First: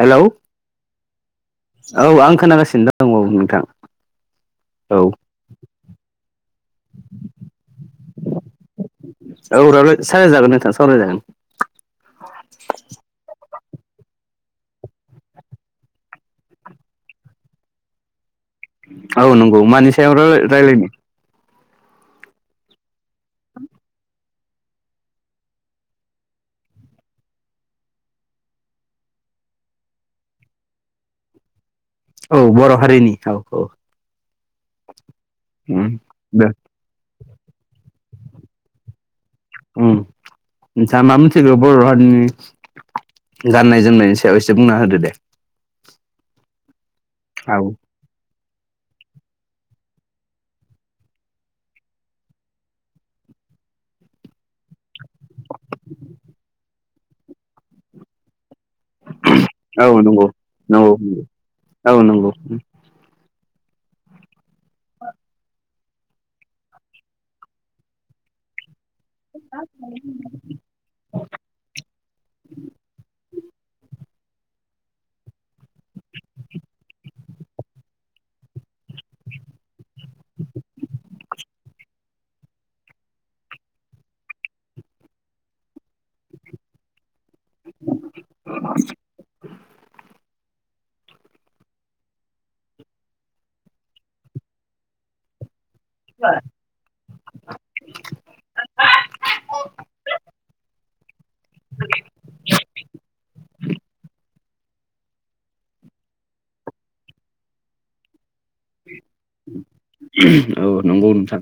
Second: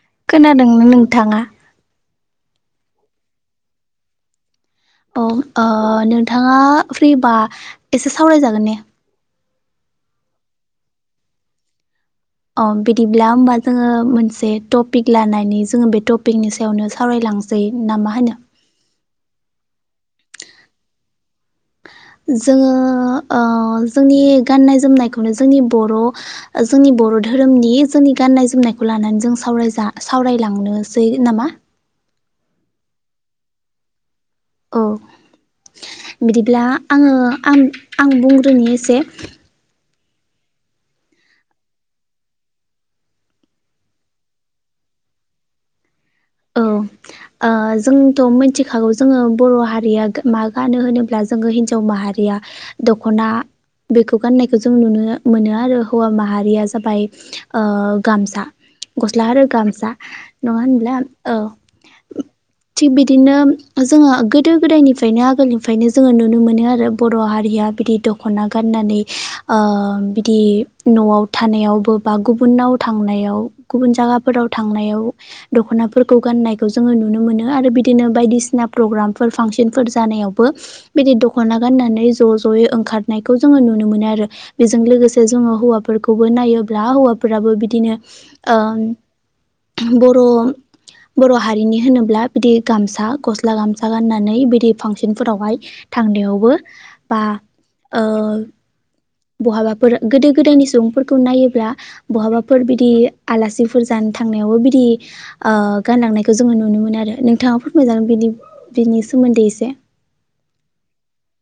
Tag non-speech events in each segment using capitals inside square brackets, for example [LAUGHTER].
Hello खोनादोंनो नोंथाङा? औ आं खोनागासिनो दं औ नोंथां औ ओ नोंथाङा फ्रिबा एसे सावरायजागोन ने? औ रावले सावरायाय जागोन नोंथां सावरायजागोन अ बिदिब्ला होमबा जोङो मोनसे टपिक लानानै जोङो बे टपिकनि सायावनो सावरायलां सै नामाहोनो? औ नंगौ मानि सायाव राय रायलायनो जोङो ओ जोंनि गाननाय जोमनायखौनो जोंनि बर' जोंनि बर' धोरोमनि जोंनि गाननाय जोमनायखौ लानानै जों सावरायजा सावरायलांनोसै नामा? औ बर' हारिनि औ औ औ उम दे बिदिब्ला आङो आम आं बुंग्रोनि एसे उम नोंथांआ मा मिथिगो बर' हारिनि गाननाय-जोमनायनि सायाव एसे बुंना होदो दे। औ ओ औ जोंथ' मिथिख खागौ जोङो बर' हारिया गो मा गानो होनोब्ला जोङो हिनजाव माहारिया दख'ना बेखौ गाननायखौ जों नुनो मोनो आरो हौवा माहारिया जाबाय ओ गामसा गस्ला आरो औ गामसा नंगौ नङा नंगौ होनब्ला औ औ नंगौ उम थिग बिदिनो जोङो गोदो गोदायनिफ्रायनो आगोलनिफ्रायनो जोङो नुनो मोनो आरो बर' हारिया बिदि द ख'ना गाननानै ओ बिदि न'आव थानायावबो बा गुबुनाव थांनायाव गुबुन जायगाफोराव थांनायाव दख'नाफोरखौ गाननायखौ जोङो नुनो मोनो आरो बिदिनो बायदिसिना प्रग्रामफोर फांसनफोर जानायावबो बिदि दख'ना गाननानै ज' ज'यै ओंखारनायखौ जोङो नुनो मोनो आरो। बेजों लोगोसे जोङो हौवाफोरखौबो नायोब्ला हौवा फोराबो बिदिनो ओ बर' बर' हारिनि होनोब्ला बिदि गामसा गस्ला गामसा गाननानै बिदि फांसनफोरावहाय थांनायावबो बा ओ बहाबाफोर गोदो गोदायनि सुबुंफोर खौ नायोब्ला बहाबाफोर बिदि आलासि फोरजानो थांनायावबो बिदि ओ गानलांनायखौ जोङो नुनो मोनो आरो नोंथाङाफोर मोजां बिदि बिनि सोमोन्दै एसे। औ नंगौ नोंथां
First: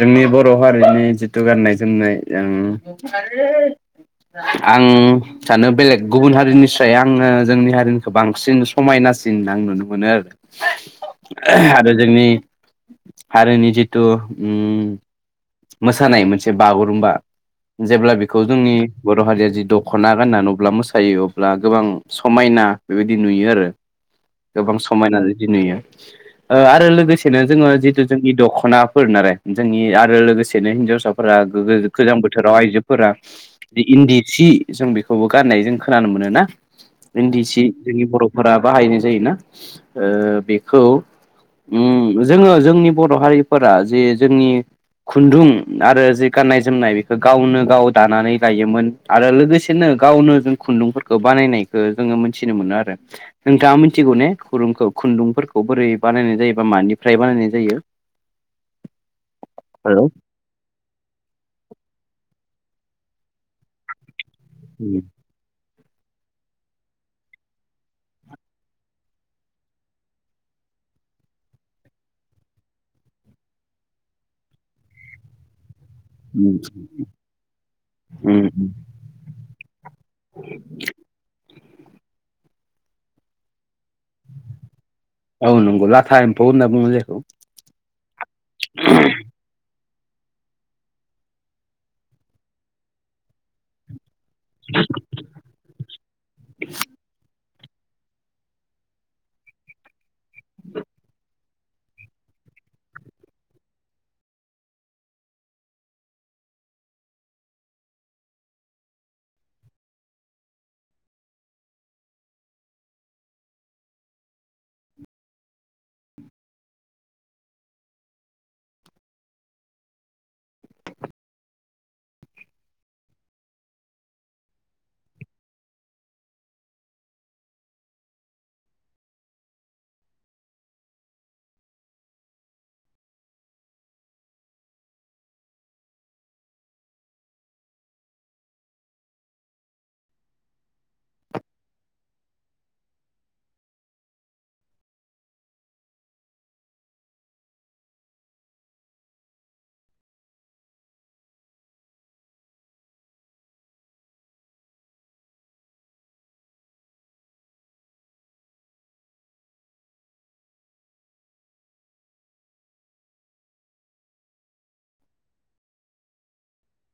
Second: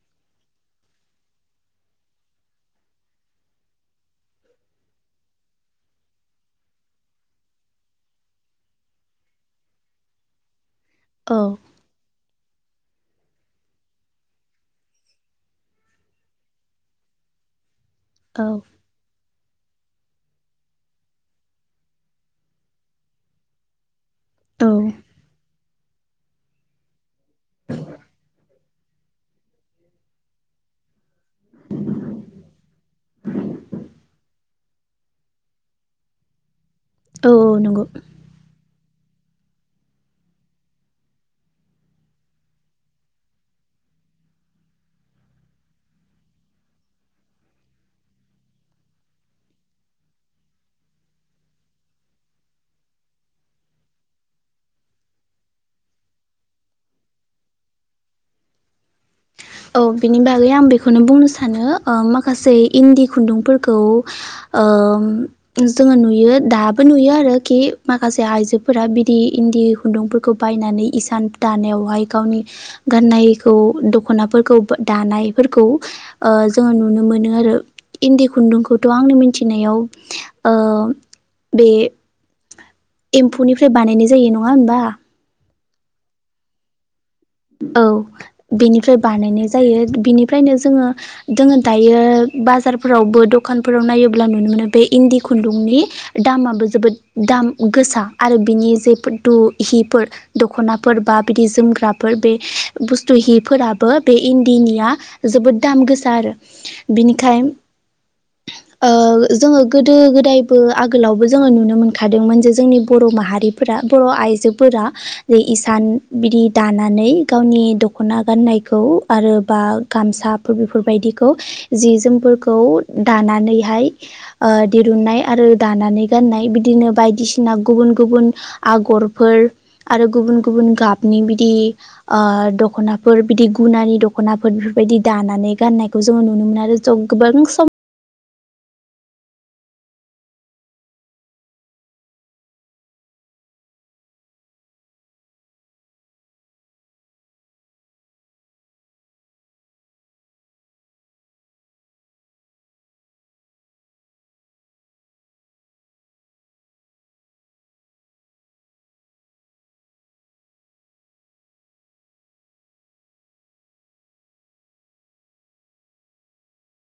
जोंनि बर' हारिनि जिथु गाननाय जोमनाय आं आं सानो बेलेग गुबुन हारिनि साय आङो जोंनि हारिनिखौ बांसिन समायनासिन आं नुनो मोनो आरो [INAUDIBLE] ओरो जोंनि हारिनि जिथु ओम मोसानाय मोनसे बागुरुमबा जेब्ला बेखौ औ जोंनि बर' हारिया जि दख'ना गाननानै अब्ला मोसायो अब्ला गोबां समायना बेबायदि नुयो आरो। औ गोबां समायना जुदि नुयो। [INAUDIBLE] ओ आरो लोगोसेनो जोङो जितु जोंनि दख'नाफोर नालाय जोंनि आरो लोगोसेनो हिनजावसाफोरा गो गोजां बोथोराव आइजोफोरा इन्दि सि जों बेखौबो गाननाय जों खोनानो मोनो ना। औ इन्दि सि नंगौ जोंनि बर'फोरा बाहायनाय जायोना ओ बेखौ [INAUDIBLE] उम जोङो जोंनि बर' हारिफोरा जे जोंनि खुन्दुं आरो जि गाननाय जोमनाय बेखौ गावनो गाव दानानै लायोमोन। आरो लोगोसेनो गावनो जों खुन्दुंफोरखौ बानायनायखौ जोङो मोनथिनो मोनो आरो। नोंथाङा मिथिगौ ने खुरुंखौ खुन्दुंफोरखौ खौ बोरै बानायनाय जायोबा मानिफ्राय बानायनाय जायो? औ हेल' बिनि बा बागै आं बेखौनो बुंनो सानो ओ माखासे इन्दि खुन्दुंफोरखौ ओम जोङो नुयो दाबो नुयो आरोखि माखासे आइजोफोरा बिदि इन्दि खुन्दुंफोरखौ बायनानै इसान दानायावहाय गावनि गाननायखौ द ख'नाफोरखौ दानायफोरखौ ओ उम जोङो नुनो मोनो आरो। इन्दि उम खुन्दुंखौथ' आं मिथिनायाव ओ बे एम्फौनिफ्राय बानायनाय जायो नङा होमबा। औ नंगौ लाथा एम्फौ होनना बुङो जायखौ औ बेनिफ्राय बानायनाय जायो बिनिफ्रायनो जोङो जोङो दायो बाजारफोरावबो दखानफोराव नायोब्ला नुनो मोनो बे इन्दि खुन्दुंनि दामाबो जोबोद दाम गोसा आरो बिनि जे फुदु हिफोर दख'नाफोर बा बिदि जोमग्रा बे बुस्थु हिफोराबो बे इन्दिनिया जोबोद दाम गोसा आरो। बिनिखाय ओ जोङो गोदो गोदायबो आगोलावबो जोङो नुनो मोनखादोंमोन जे जोंनि बर' माहारि फोर बर' आइजोफोरा इसान बिदि दानानै गावनि दख'ना गाननायखौ आरो बा गामसाफोर बेफोरबायदिखौ जि जोमफोरखौ दानानैहाय ओ दिरुननाय आरो दानानै गाननाय बिदिनो बायदिसिना गुबुन गुबुन आगरफोर आरो गुबुन गुबुन गाबनि बिदि ओ दख'नाफोर बिदि गुनानि दख'नाफोर बेफोरबायदि दानानै गाननायखौ जोङो नुनो मोनो आरो ज गोबां सम